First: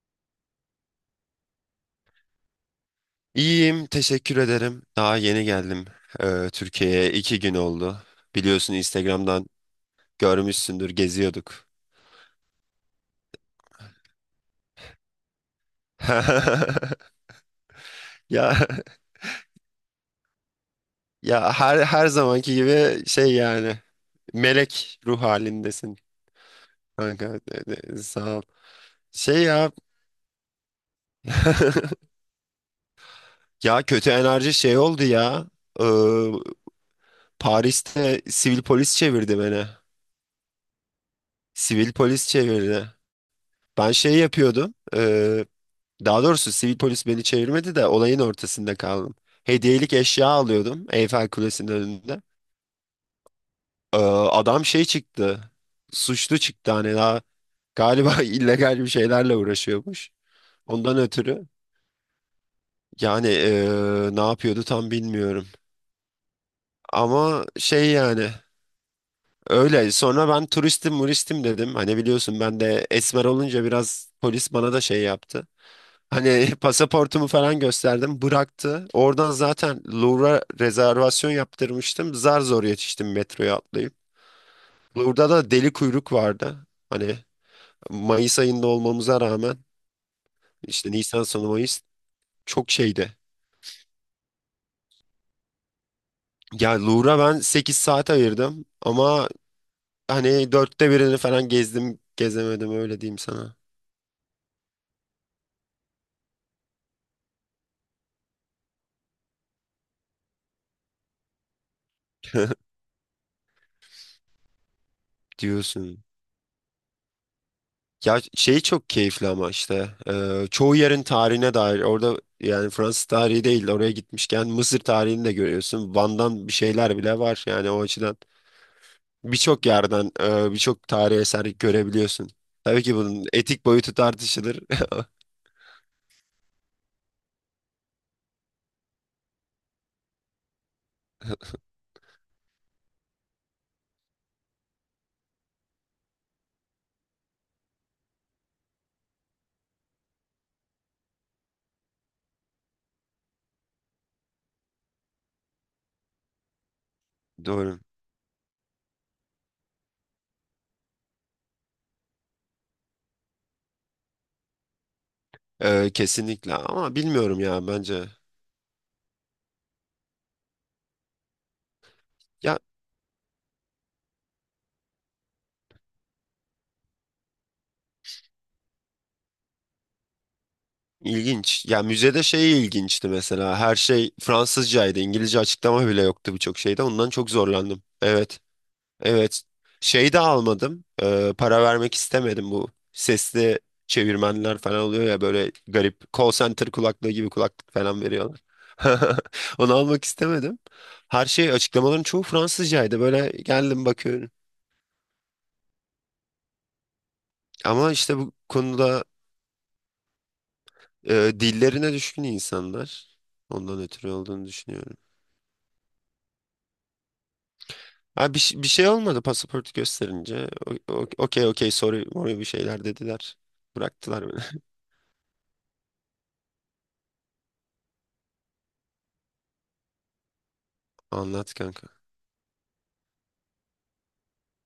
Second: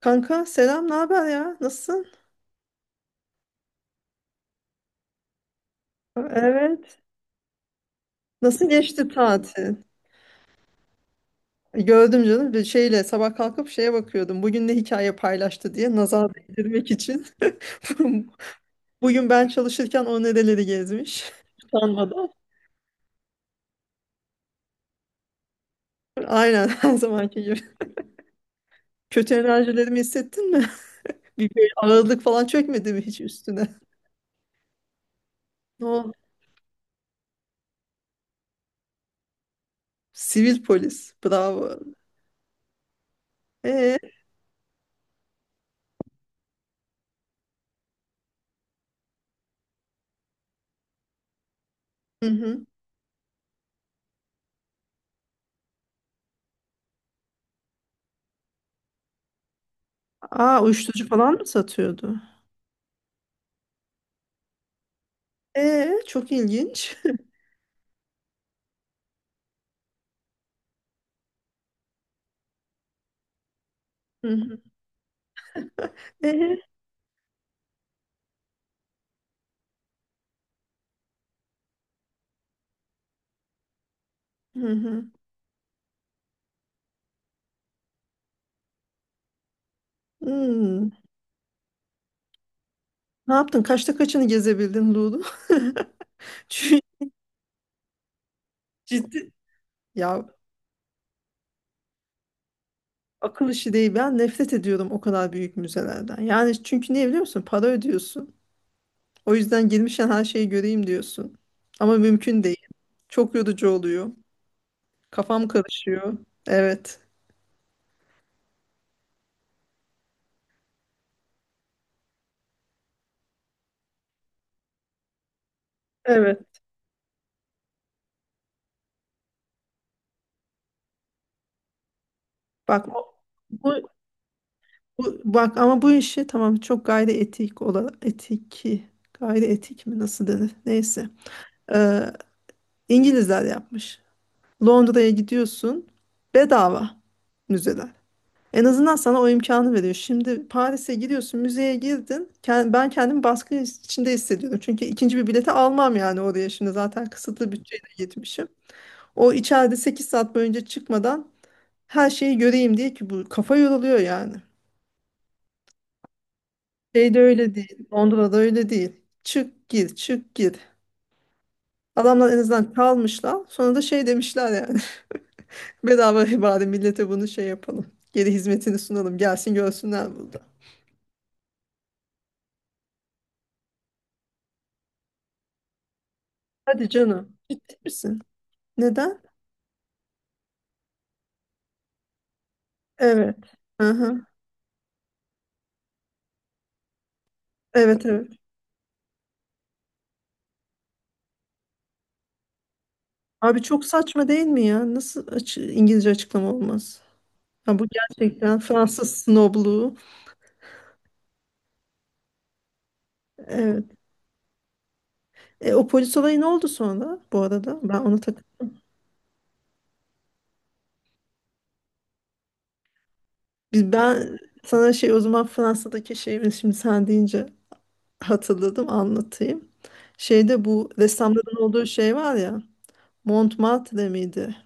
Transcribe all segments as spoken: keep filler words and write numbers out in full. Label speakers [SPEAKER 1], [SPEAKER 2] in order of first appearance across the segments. [SPEAKER 1] Kanka selam, ne haber ya? Nasılsın?
[SPEAKER 2] İyiyim, teşekkür ederim. Daha yeni geldim eee,
[SPEAKER 1] Evet.
[SPEAKER 2] Türkiye'ye. iki gün oldu.
[SPEAKER 1] Nasıl
[SPEAKER 2] Biliyorsun
[SPEAKER 1] geçti
[SPEAKER 2] Instagram'dan
[SPEAKER 1] tatil?
[SPEAKER 2] görmüşsündür, geziyorduk.
[SPEAKER 1] E, Gördüm canım bir şeyle sabah kalkıp şeye bakıyordum. Bugün ne hikaye paylaştı diye nazar değdirmek için.
[SPEAKER 2] Ya
[SPEAKER 1] Bugün ben çalışırken o nereleri gezmiş.
[SPEAKER 2] ya her her
[SPEAKER 1] Utanmadan.
[SPEAKER 2] zamanki gibi şey yani melek ruh halindesin
[SPEAKER 1] Aynen her
[SPEAKER 2] kanka.
[SPEAKER 1] zamanki
[SPEAKER 2] De-
[SPEAKER 1] gibi.
[SPEAKER 2] de- Sağ ol.
[SPEAKER 1] Kötü
[SPEAKER 2] Şey ya.
[SPEAKER 1] enerjilerimi hissettin mi? Bir böyle ağırlık falan çökmedi mi hiç üstüne?
[SPEAKER 2] Ya kötü enerji şey oldu ya.
[SPEAKER 1] Ne
[SPEAKER 2] Eee,
[SPEAKER 1] oldu?
[SPEAKER 2] Paris'te sivil polis çevirdi beni.
[SPEAKER 1] Sivil polis. Bravo.
[SPEAKER 2] Sivil polis çevirdi. Ben
[SPEAKER 1] Ee,
[SPEAKER 2] şey yapıyordum. e, Daha doğrusu sivil polis beni çevirmedi de olayın ortasında kaldım. Hediyelik eşya alıyordum Eyfel Kulesi'nin önünde.
[SPEAKER 1] hı hı.
[SPEAKER 2] Ee, adam şey çıktı. Suçlu çıktı hani daha galiba illegal bir şeylerle uğraşıyormuş.
[SPEAKER 1] Aa,
[SPEAKER 2] Ondan
[SPEAKER 1] uyuşturucu falan mı
[SPEAKER 2] ötürü
[SPEAKER 1] satıyordu?
[SPEAKER 2] yani ee, ne yapıyordu tam bilmiyorum.
[SPEAKER 1] Ee, çok ilginç.
[SPEAKER 2] Ama şey yani öyle sonra ben turistim muristim dedim. Hani biliyorsun ben de esmer olunca biraz polis
[SPEAKER 1] Hı
[SPEAKER 2] bana da şey yaptı. Hani
[SPEAKER 1] hı.
[SPEAKER 2] pasaportumu falan gösterdim. Bıraktı. Oradan zaten Louvre'a rezervasyon yaptırmıştım. Zar zor yetiştim metroya atlayıp.
[SPEAKER 1] Hı hı.
[SPEAKER 2] Louvre'da da deli kuyruk vardı. Hani Mayıs ayında olmamıza rağmen
[SPEAKER 1] Hmm.
[SPEAKER 2] işte Nisan sonu Mayıs çok şeydi.
[SPEAKER 1] Ne yaptın? Kaçta kaçını gezebildin Lulu?
[SPEAKER 2] Ya
[SPEAKER 1] Çünkü
[SPEAKER 2] Louvre'a ben sekiz saat ayırdım ama
[SPEAKER 1] ciddi ya,
[SPEAKER 2] hani dörtte birini falan gezdim gezemedim öyle diyeyim
[SPEAKER 1] akıl
[SPEAKER 2] sana.
[SPEAKER 1] işi değil. Ben nefret ediyorum o kadar büyük müzelerden. Yani çünkü niye biliyor musun? Para ödüyorsun. O yüzden girmişken her şeyi göreyim diyorsun. Ama mümkün değil. Çok yorucu oluyor. Kafam
[SPEAKER 2] Diyorsun.
[SPEAKER 1] karışıyor. Evet.
[SPEAKER 2] Ya şey çok keyifli ama işte e, çoğu yerin tarihine dair orada yani Fransız tarihi değil oraya gitmişken Mısır tarihini de görüyorsun. Van'dan bir
[SPEAKER 1] Evet.
[SPEAKER 2] şeyler bile var yani o açıdan birçok yerden e, birçok tarihi eser görebiliyorsun. Tabii
[SPEAKER 1] Bak
[SPEAKER 2] ki
[SPEAKER 1] o-
[SPEAKER 2] bunun etik
[SPEAKER 1] bu,
[SPEAKER 2] boyutu tartışılır.
[SPEAKER 1] bu- bak ama bu işi tamam çok gayri etik olarak etiki gayri etik mi nasıl denir? Neyse. Ee, İngilizler yapmış. Londra'ya gidiyorsun, bedava müzeler. En azından sana o imkanı veriyor. Şimdi Paris'e gidiyorsun, müzeye girdin. Ken- Ben kendimi baskı içinde hissediyordum. Çünkü ikinci bir bileti almam, yani oraya şimdi zaten kısıtlı
[SPEAKER 2] Doğru.
[SPEAKER 1] bütçeyle gitmişim. O içeride sekiz saat boyunca çıkmadan her şeyi göreyim diye, ki bu kafa yoruluyor yani.
[SPEAKER 2] E, kesinlikle ama
[SPEAKER 1] Şeyde
[SPEAKER 2] bilmiyorum
[SPEAKER 1] öyle
[SPEAKER 2] ya
[SPEAKER 1] değil.
[SPEAKER 2] bence.
[SPEAKER 1] Londra'da öyle değil. Çık gir, çık gir. Adamlar en
[SPEAKER 2] Ya
[SPEAKER 1] azından kalmışlar. Sonra da şey demişler yani. Bedava bari millete bunu şey yapalım. Geri hizmetini sunalım. Gelsin görsünler burada.
[SPEAKER 2] ilginç. Ya müzede şey ilginçti mesela her şey Fransızcaydı, İngilizce açıklama bile yoktu birçok şeyde,
[SPEAKER 1] Hadi
[SPEAKER 2] ondan çok
[SPEAKER 1] canım. Ciddi
[SPEAKER 2] zorlandım.
[SPEAKER 1] misin?
[SPEAKER 2] Evet.
[SPEAKER 1] Neden?
[SPEAKER 2] Evet. Şeyi de almadım. Ee, para vermek istemedim, bu
[SPEAKER 1] Evet.
[SPEAKER 2] sesli
[SPEAKER 1] Aha.
[SPEAKER 2] çevirmenler falan oluyor ya, böyle garip call center kulaklığı gibi kulaklık falan
[SPEAKER 1] Evet, evet.
[SPEAKER 2] veriyorlar. Onu almak istemedim. Her şey, açıklamaların çoğu Fransızcaydı. Böyle
[SPEAKER 1] Abi çok
[SPEAKER 2] geldim
[SPEAKER 1] saçma
[SPEAKER 2] bakıyorum.
[SPEAKER 1] değil mi ya? Nasıl açı- İngilizce açıklama olmaz? Ha, bu
[SPEAKER 2] Ama işte bu
[SPEAKER 1] gerçekten
[SPEAKER 2] konuda
[SPEAKER 1] Fransız snobluğu.
[SPEAKER 2] e, dillerine düşkün insanlar. Ondan
[SPEAKER 1] Evet.
[SPEAKER 2] ötürü olduğunu düşünüyorum.
[SPEAKER 1] E, o polis olayı ne oldu sonra bu arada? Ben onu
[SPEAKER 2] Ha, bir,
[SPEAKER 1] tak
[SPEAKER 2] ş- bir şey olmadı pasaportu gösterince. O- o- Okey okey sorry morry bir şeyler dediler.
[SPEAKER 1] Biz,
[SPEAKER 2] Bıraktılar
[SPEAKER 1] ben
[SPEAKER 2] beni.
[SPEAKER 1] sana şey, o zaman Fransa'daki şeyi şimdi sen deyince hatırladım, anlatayım. Şeyde bu
[SPEAKER 2] Anlat
[SPEAKER 1] ressamların olduğu
[SPEAKER 2] kanka.
[SPEAKER 1] şey var ya. Montmartre miydi?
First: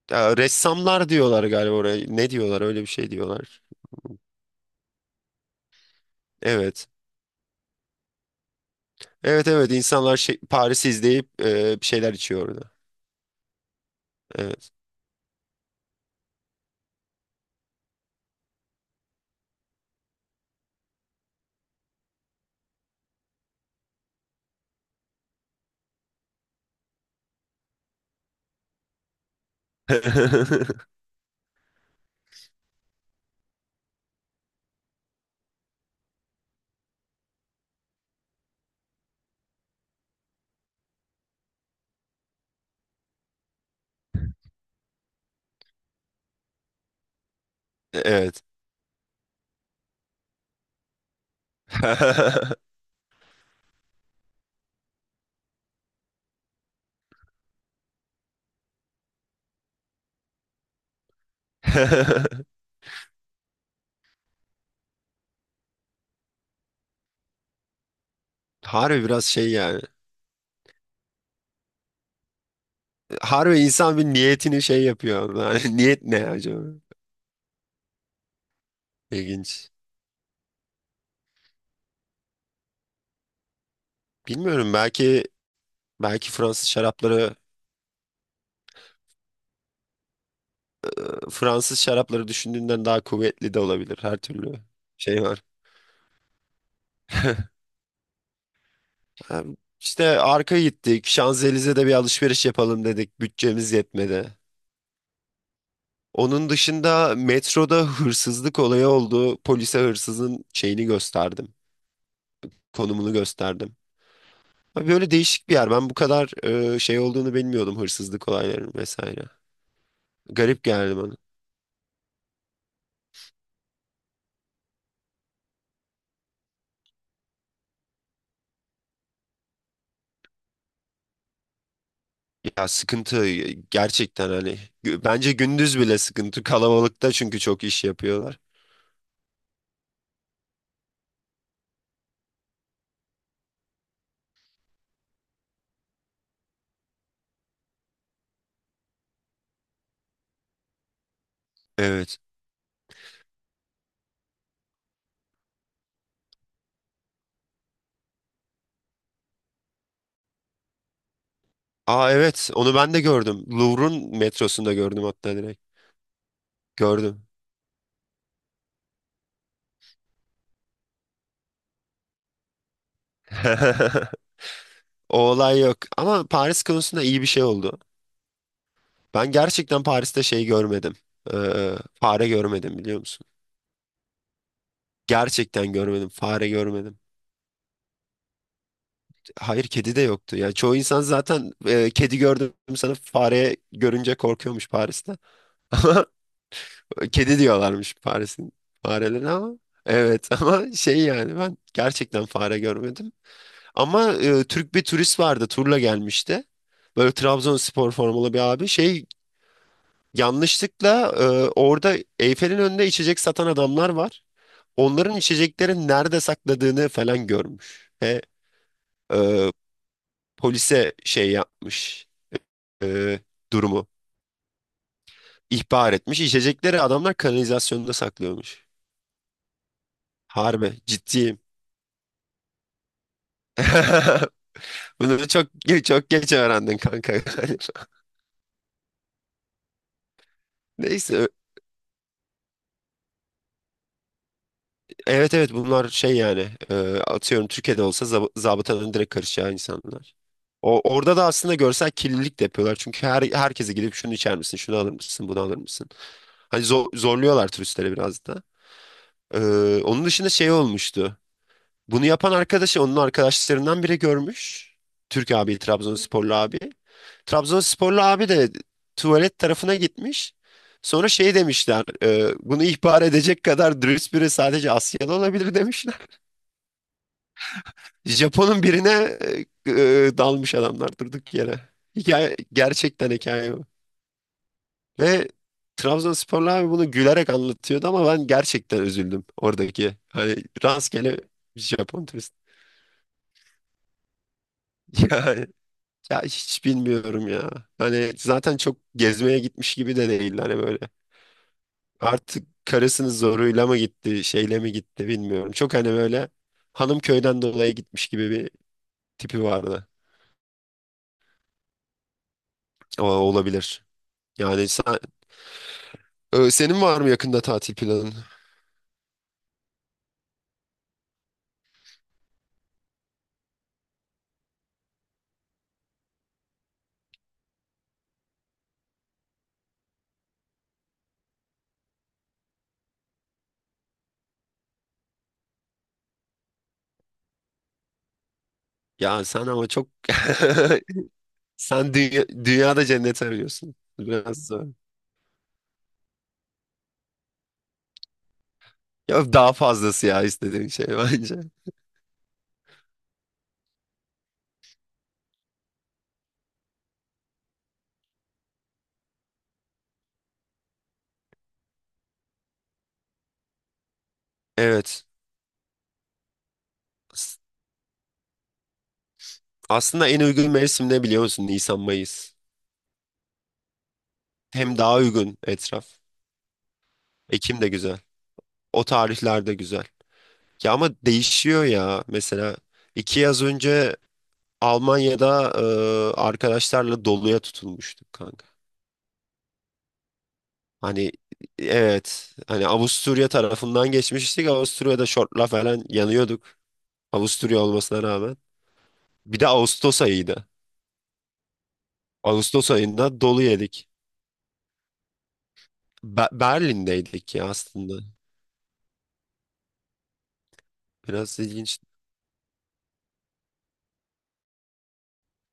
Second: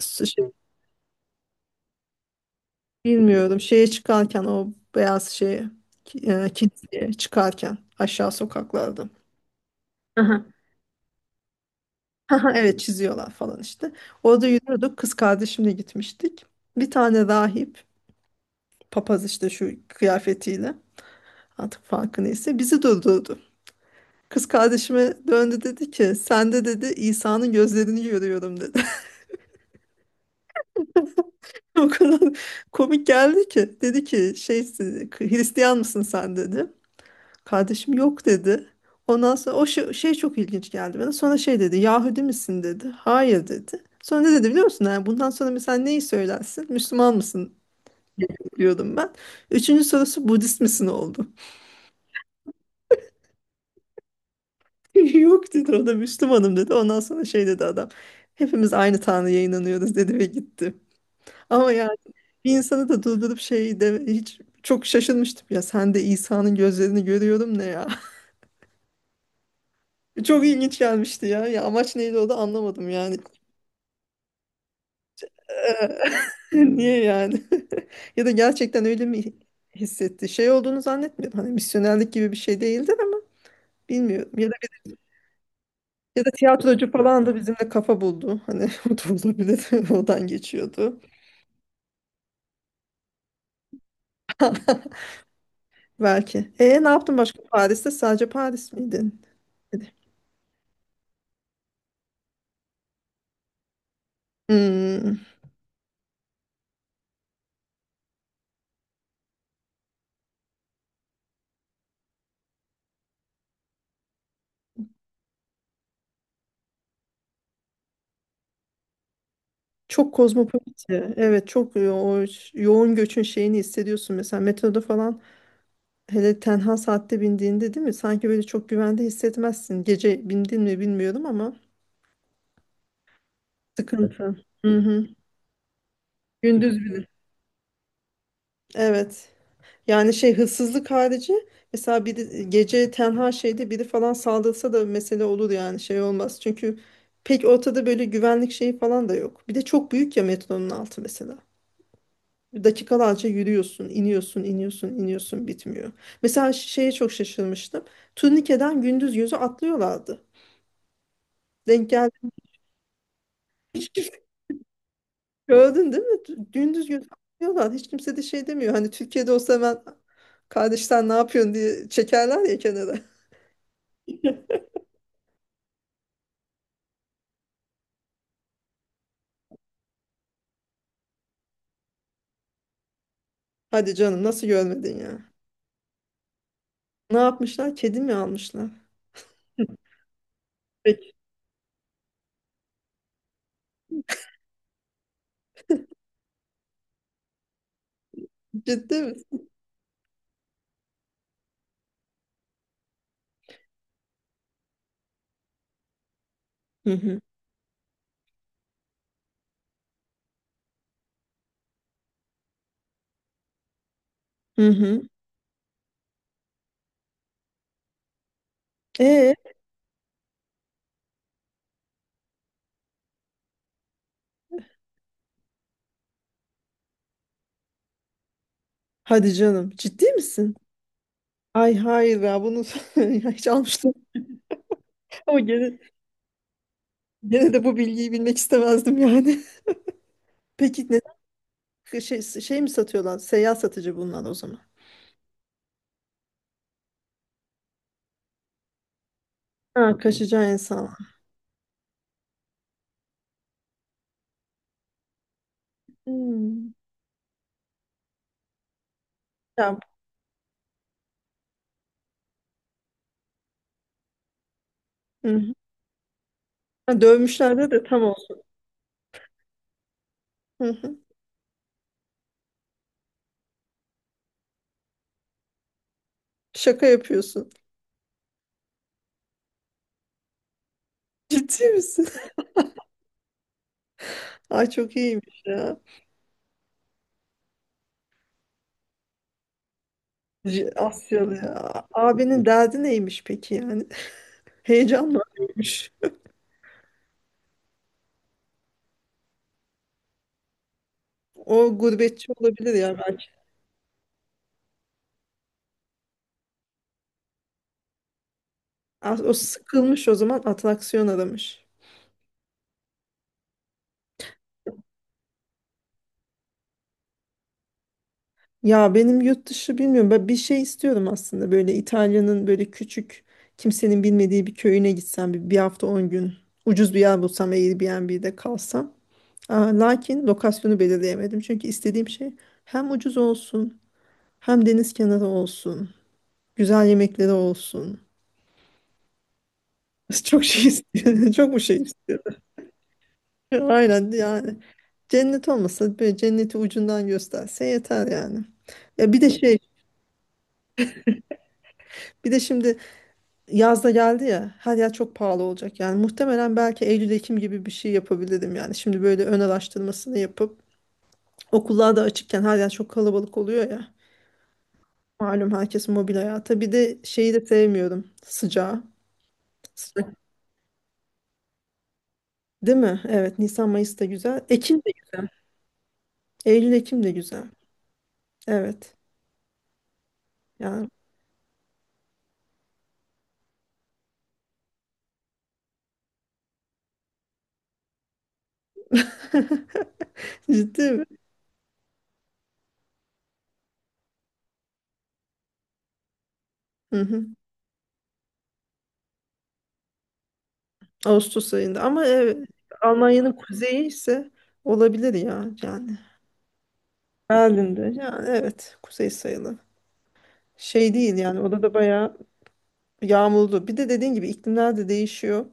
[SPEAKER 1] s-
[SPEAKER 2] Ya,
[SPEAKER 1] şey,
[SPEAKER 2] ressamlar diyorlar galiba oraya. Ne diyorlar? Öyle bir şey
[SPEAKER 1] bilmiyorum,
[SPEAKER 2] diyorlar.
[SPEAKER 1] şeye çıkarken o beyaz şeye, ki- e,
[SPEAKER 2] Evet.
[SPEAKER 1] kiliseye çıkarken aşağı sokaklarda.
[SPEAKER 2] Evet evet, insanlar şey,
[SPEAKER 1] Aha.
[SPEAKER 2] Paris'i izleyip e, bir şeyler içiyor
[SPEAKER 1] Aha,
[SPEAKER 2] orada.
[SPEAKER 1] evet, çiziyorlar falan işte. Orada
[SPEAKER 2] Evet.
[SPEAKER 1] yürüyorduk. Kız kardeşimle gitmiştik. Bir tane rahip, papaz işte, şu kıyafetiyle artık farkı neyse, bizi durdurdu. Kız kardeşime döndü, dedi ki sen de dedi İsa'nın gözlerini görüyorum dedi. O kadar komik geldi ki, dedi ki şey, Hristiyan mısın sen dedi. Kardeşim yok dedi. Ondan sonra o şey, şey çok ilginç geldi bana. Sonra şey dedi, Yahudi misin dedi. Hayır dedi. Sonra ne dedi biliyor musun? Yani bundan sonra mesela neyi söylersin? Müslüman mısın
[SPEAKER 2] Evet.
[SPEAKER 1] diyordum ben. Üçüncü sorusu Budist misin oldu. Yok dedi, o da Müslümanım dedi. Ondan sonra şey dedi adam. Hepimiz aynı Tanrı'ya inanıyoruz dedi ve gitti. Ama yani bir insanı da durdurup şey de, hiç çok şaşırmıştım ya, sen de İsa'nın gözlerini görüyorum, ne ya.
[SPEAKER 2] Harbi biraz şey yani.
[SPEAKER 1] Çok ilginç gelmişti ya. Ya amaç neydi o da anlamadım yani.
[SPEAKER 2] Harbi insan bir niyetini şey yapıyor. Yani niyet ne acaba?
[SPEAKER 1] Niye yani? Ya da gerçekten öyle mi
[SPEAKER 2] İlginç.
[SPEAKER 1] hissetti? Şey olduğunu zannetmiyorum. Hani misyonerlik gibi bir şey değildir ama bilmiyorum. Ya da,
[SPEAKER 2] Bilmiyorum, belki
[SPEAKER 1] ya da
[SPEAKER 2] belki Fransız
[SPEAKER 1] tiyatrocu falan da
[SPEAKER 2] şarapları
[SPEAKER 1] bizimle kafa buldu. Hani o da olabilir. Oradan geçiyordu.
[SPEAKER 2] Fransız şarapları düşündüğünden daha kuvvetli de olabilir, her türlü şey var.
[SPEAKER 1] Belki. E ne yaptın başka Paris'te? Sadece Paris miydin?
[SPEAKER 2] Hem İşte arka gittik. Şanzelize'de bir alışveriş yapalım dedik. Bütçemiz yetmedi.
[SPEAKER 1] Hmm,
[SPEAKER 2] Onun dışında metroda hırsızlık olayı oldu. Polise hırsızın şeyini gösterdim. Konumunu gösterdim. Abi böyle değişik bir yer. Ben bu kadar e, şey olduğunu bilmiyordum, hırsızlık olaylarının vesaire.
[SPEAKER 1] çok
[SPEAKER 2] Garip
[SPEAKER 1] kozmopolit
[SPEAKER 2] geldi
[SPEAKER 1] ya.
[SPEAKER 2] bana.
[SPEAKER 1] Evet çok yo- o ş- yoğun göçün şeyini hissediyorsun. Mesela metroda falan, hele tenha saatte bindiğinde, değil mi? Sanki böyle çok güvende hissetmezsin. Gece bindin mi bilmiyorum ama
[SPEAKER 2] Ya sıkıntı e, gerçekten
[SPEAKER 1] sıkıntı.
[SPEAKER 2] hani.
[SPEAKER 1] Hı
[SPEAKER 2] gü-
[SPEAKER 1] hı.
[SPEAKER 2] Bence gündüz bile sıkıntı.
[SPEAKER 1] Gündüz bile.
[SPEAKER 2] Kalabalıkta çünkü çok iş yapıyorlar.
[SPEAKER 1] Evet. Yani şey, hırsızlık harici mesela biri gece tenha şeyde biri falan saldırsa da mesele olur yani, şey olmaz. Çünkü pek ortada böyle güvenlik şeyi falan da yok. Bir de çok büyük ya metronun altı mesela.
[SPEAKER 2] Evet.
[SPEAKER 1] Dakikalarca yürüyorsun, iniyorsun, iniyorsun, iniyorsun, bitmiyor. Mesela şeye çok şaşırmıştım. Turnikeden gündüz yüzü atlıyorlardı. Denk geldi.
[SPEAKER 2] Aa evet, onu ben de gördüm. Louvre'un metrosunda gördüm hatta direkt.
[SPEAKER 1] Gördün değil mi? Dü- Gündüz gün
[SPEAKER 2] Gördüm.
[SPEAKER 1] diyorlar. Hiç kimse de şey demiyor. Hani Türkiye'de olsa hemen kardeş sen ne yapıyorsun diye çekerler ya kenara.
[SPEAKER 2] O olay yok. Ama Paris konusunda iyi bir şey oldu. Ben gerçekten Paris'te şey görmedim. Ee, fare görmedim biliyor musun?
[SPEAKER 1] Hadi canım, nasıl görmedin ya?
[SPEAKER 2] Gerçekten görmedim. Fare görmedim.
[SPEAKER 1] Ne yapmışlar? Kedi mi almışlar?
[SPEAKER 2] Hayır, kedi de yoktu. Ya çoğu insan
[SPEAKER 1] Peki.
[SPEAKER 2] zaten e, kedi gördüm sana, fare görünce korkuyormuş Paris'te. Ama kedi diyorlarmış Paris'in
[SPEAKER 1] Ciddi
[SPEAKER 2] farelerine
[SPEAKER 1] misin?
[SPEAKER 2] ama. Evet, ama şey yani ben gerçekten fare görmedim. Ama e, Türk bir turist vardı, turla gelmişti.
[SPEAKER 1] Hı
[SPEAKER 2] Böyle
[SPEAKER 1] hı.
[SPEAKER 2] Trabzonspor formalı bir abi şey, yanlışlıkla e, orada Eyfel'in önünde içecek satan adamlar var.
[SPEAKER 1] Hı hı.
[SPEAKER 2] Onların içeceklerin nerede sakladığını falan görmüş. Ve
[SPEAKER 1] Ee,
[SPEAKER 2] e, polise şey yapmış, e, durumu ihbar etmiş. İçecekleri adamlar kanalizasyonda saklıyormuş.
[SPEAKER 1] hadi canım. Ciddi misin?
[SPEAKER 2] Harbi ciddiyim.
[SPEAKER 1] Ay hayır ya, bunu ya hiç almıştım.
[SPEAKER 2] Bunu
[SPEAKER 1] Ama
[SPEAKER 2] çok
[SPEAKER 1] gene,
[SPEAKER 2] çok geç öğrendin kanka
[SPEAKER 1] gene de bu
[SPEAKER 2] galiba.
[SPEAKER 1] bilgiyi bilmek istemezdim yani. Peki neden
[SPEAKER 2] Neyse.
[SPEAKER 1] şey, şey mi satıyorlar? Seyyar satıcı bunlar o zaman.
[SPEAKER 2] Evet evet, bunlar şey yani, e, atıyorum Türkiye'de olsa zab zabıtanın direkt karışacağı
[SPEAKER 1] Ha,
[SPEAKER 2] insanlar.
[SPEAKER 1] kaçacağı
[SPEAKER 2] O,
[SPEAKER 1] insan.
[SPEAKER 2] orada da aslında görsel kirlilik de yapıyorlar. Çünkü her, herkese gidip şunu içer misin, şunu alır mısın, bunu alır mısın? Hani
[SPEAKER 1] Hmm.
[SPEAKER 2] zor, zorluyorlar turistleri biraz da. E,
[SPEAKER 1] Ya,
[SPEAKER 2] onun dışında şey olmuştu. Bunu yapan arkadaşı, onun arkadaşlarından biri görmüş.
[SPEAKER 1] hı
[SPEAKER 2] Türk
[SPEAKER 1] hı.
[SPEAKER 2] abi, Trabzonsporlu abi.
[SPEAKER 1] Ha, dövmüşlerdi de
[SPEAKER 2] Trabzonsporlu
[SPEAKER 1] tam
[SPEAKER 2] abi
[SPEAKER 1] olsun.
[SPEAKER 2] de tuvalet tarafına gitmiş.
[SPEAKER 1] Hı hı.
[SPEAKER 2] Sonra şey demişler, e, bunu ihbar edecek kadar dürüst biri sadece Asyalı olabilir,
[SPEAKER 1] Şaka yapıyorsun.
[SPEAKER 2] Japon'un birine e, e, dalmış adamlar durduk yere.
[SPEAKER 1] Ciddi misin?
[SPEAKER 2] Hikaye, gerçekten hikaye bu.
[SPEAKER 1] Ay çok
[SPEAKER 2] Ve
[SPEAKER 1] iyiymiş ya.
[SPEAKER 2] Trabzonsporlu abi bunu gülerek anlatıyordu ama ben gerçekten üzüldüm oradaki. Hani
[SPEAKER 1] C-
[SPEAKER 2] rastgele
[SPEAKER 1] Asyalı ya.
[SPEAKER 2] Japon turist.
[SPEAKER 1] Abinin derdi neymiş peki yani? Heyecan mı
[SPEAKER 2] Yani,
[SPEAKER 1] arıyormuş?
[SPEAKER 2] ya hiç bilmiyorum ya. Hani zaten çok gezmeye gitmiş gibi de değil hani böyle.
[SPEAKER 1] O gurbetçi
[SPEAKER 2] Artık
[SPEAKER 1] olabilir ya
[SPEAKER 2] karısının
[SPEAKER 1] belki.
[SPEAKER 2] zoruyla mı gitti, şeyle mi gitti bilmiyorum. Çok hani böyle hanım köyden dolayı gitmiş gibi bir
[SPEAKER 1] As- O
[SPEAKER 2] tipi vardı.
[SPEAKER 1] sıkılmış o zaman, atraksiyon aramış.
[SPEAKER 2] Ama olabilir. Yani sa- Ee, senin var mı yakında tatil planın?
[SPEAKER 1] Ya benim yurt dışı, bilmiyorum. Ben bir şey istiyorum aslında. Böyle İtalya'nın böyle küçük, kimsenin bilmediği bir köyüne gitsem bir, bir hafta on gün. Ucuz bir yer bulsam, Airbnb'de kalsam. Aa, lakin lokasyonu belirleyemedim. Çünkü istediğim şey hem ucuz olsun, hem deniz kenarı olsun, güzel yemekleri olsun.
[SPEAKER 2] Ya sen ama çok,
[SPEAKER 1] Çok şey istiyorum. Çok bu şey
[SPEAKER 2] sen dünya,
[SPEAKER 1] istiyorum.
[SPEAKER 2] dünyada cennet arıyorsun.
[SPEAKER 1] Aynen
[SPEAKER 2] Biraz
[SPEAKER 1] yani.
[SPEAKER 2] da.
[SPEAKER 1] Cennet olmasa böyle cenneti ucundan gösterse yeter yani. Ya bir de
[SPEAKER 2] Ya daha
[SPEAKER 1] şey,
[SPEAKER 2] fazlası ya istediğin şey, bence.
[SPEAKER 1] bir de şimdi yazda geldi ya, her yer çok pahalı olacak. Yani muhtemelen belki Eylül Ekim gibi bir şey yapabilirim yani. Şimdi böyle ön araştırmasını yapıp, okullar da açıkken her yer çok kalabalık oluyor ya.
[SPEAKER 2] Evet.
[SPEAKER 1] Malum herkes mobil hayata. Bir de şeyi
[SPEAKER 2] As-
[SPEAKER 1] de sevmiyorum. Sıcağı.
[SPEAKER 2] Aslında
[SPEAKER 1] Sıcak.
[SPEAKER 2] en uygun mevsim ne biliyor musun? Nisan, Mayıs.
[SPEAKER 1] Değil mi? Evet. Nisan Mayıs da güzel.
[SPEAKER 2] Hem
[SPEAKER 1] Ekim de
[SPEAKER 2] daha
[SPEAKER 1] güzel.
[SPEAKER 2] uygun etraf.
[SPEAKER 1] Eylül Ekim de güzel.
[SPEAKER 2] Ekim de güzel. O
[SPEAKER 1] Evet.
[SPEAKER 2] tarihler de güzel. Ya
[SPEAKER 1] Yani
[SPEAKER 2] ama değişiyor ya. Mesela iki yaz önce Almanya'da e, arkadaşlarla doluya tutulmuştuk kanka.
[SPEAKER 1] ciddi mi?
[SPEAKER 2] Hani evet, hani Avusturya tarafından geçmiştik. Avusturya'da şortla falan yanıyorduk.
[SPEAKER 1] Hı hı.
[SPEAKER 2] Avusturya olmasına rağmen. Bir de Ağustos ayıydı.
[SPEAKER 1] Ağustos ayında. Ama evet,
[SPEAKER 2] Ağustos ayında
[SPEAKER 1] Almanya'nın
[SPEAKER 2] dolu
[SPEAKER 1] kuzeyi
[SPEAKER 2] yedik.
[SPEAKER 1] ise olabilir ya. Yani
[SPEAKER 2] Be- Berlin'deydik ya
[SPEAKER 1] Berlin'de.
[SPEAKER 2] aslında.
[SPEAKER 1] Yani evet. Kuzey sayılı. Şey değil
[SPEAKER 2] Biraz
[SPEAKER 1] yani. Orada da
[SPEAKER 2] ilginç.
[SPEAKER 1] bayağı yağmurlu. Bir de dediğin gibi iklimler de değişiyor.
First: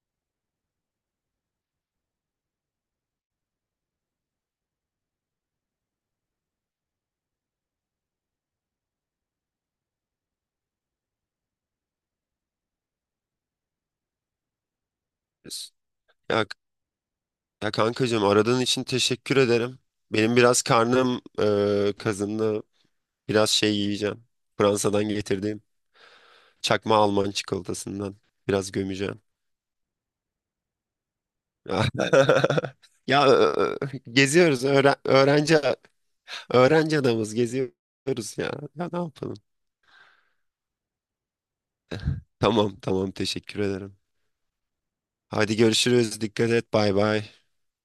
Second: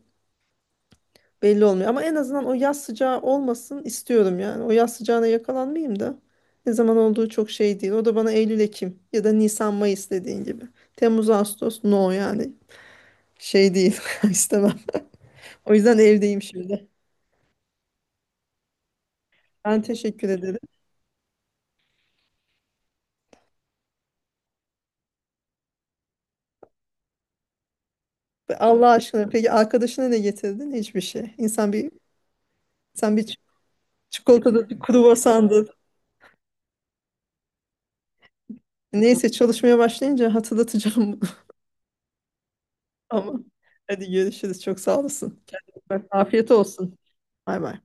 [SPEAKER 1] Belli olmuyor ama en azından o yaz sıcağı olmasın istiyorum yani. O yaz sıcağına yakalanmayayım da, ne zaman olduğu çok şey değil. O da bana Eylül, Ekim ya da Nisan, Mayıs dediğin gibi. Temmuz, Ağustos no yani, şey değil, istemem. O yüzden evdeyim
[SPEAKER 2] Ya,
[SPEAKER 1] şimdi.
[SPEAKER 2] ya kankacığım, aradığın için teşekkür ederim.
[SPEAKER 1] Ben teşekkür
[SPEAKER 2] Benim
[SPEAKER 1] ederim.
[SPEAKER 2] biraz karnım e, kazındı. Biraz şey yiyeceğim. Fransa'dan getirdiğim çakma Alman çikolatasından
[SPEAKER 1] Ve
[SPEAKER 2] biraz
[SPEAKER 1] Allah
[SPEAKER 2] gömeceğim.
[SPEAKER 1] aşkına peki arkadaşına ne getirdin? Hiçbir şey. İnsan
[SPEAKER 2] Ya,
[SPEAKER 1] bir, sen bir
[SPEAKER 2] ya
[SPEAKER 1] ç-
[SPEAKER 2] e, geziyoruz,
[SPEAKER 1] çikolatadır, bir
[SPEAKER 2] öğren öğrenci
[SPEAKER 1] kruvasandır.
[SPEAKER 2] öğrenci adamız, geziyoruz ya. Ya ne
[SPEAKER 1] Neyse
[SPEAKER 2] yapalım?
[SPEAKER 1] çalışmaya başlayınca hatırlatacağım bunu.
[SPEAKER 2] Tamam tamam,
[SPEAKER 1] Ama
[SPEAKER 2] teşekkür ederim.
[SPEAKER 1] hadi görüşürüz. Çok sağ olasın.
[SPEAKER 2] Hadi
[SPEAKER 1] Kendine iyi bak.
[SPEAKER 2] görüşürüz. Dikkat
[SPEAKER 1] Afiyet
[SPEAKER 2] et. Bay
[SPEAKER 1] olsun.
[SPEAKER 2] bay.
[SPEAKER 1] Bay bay.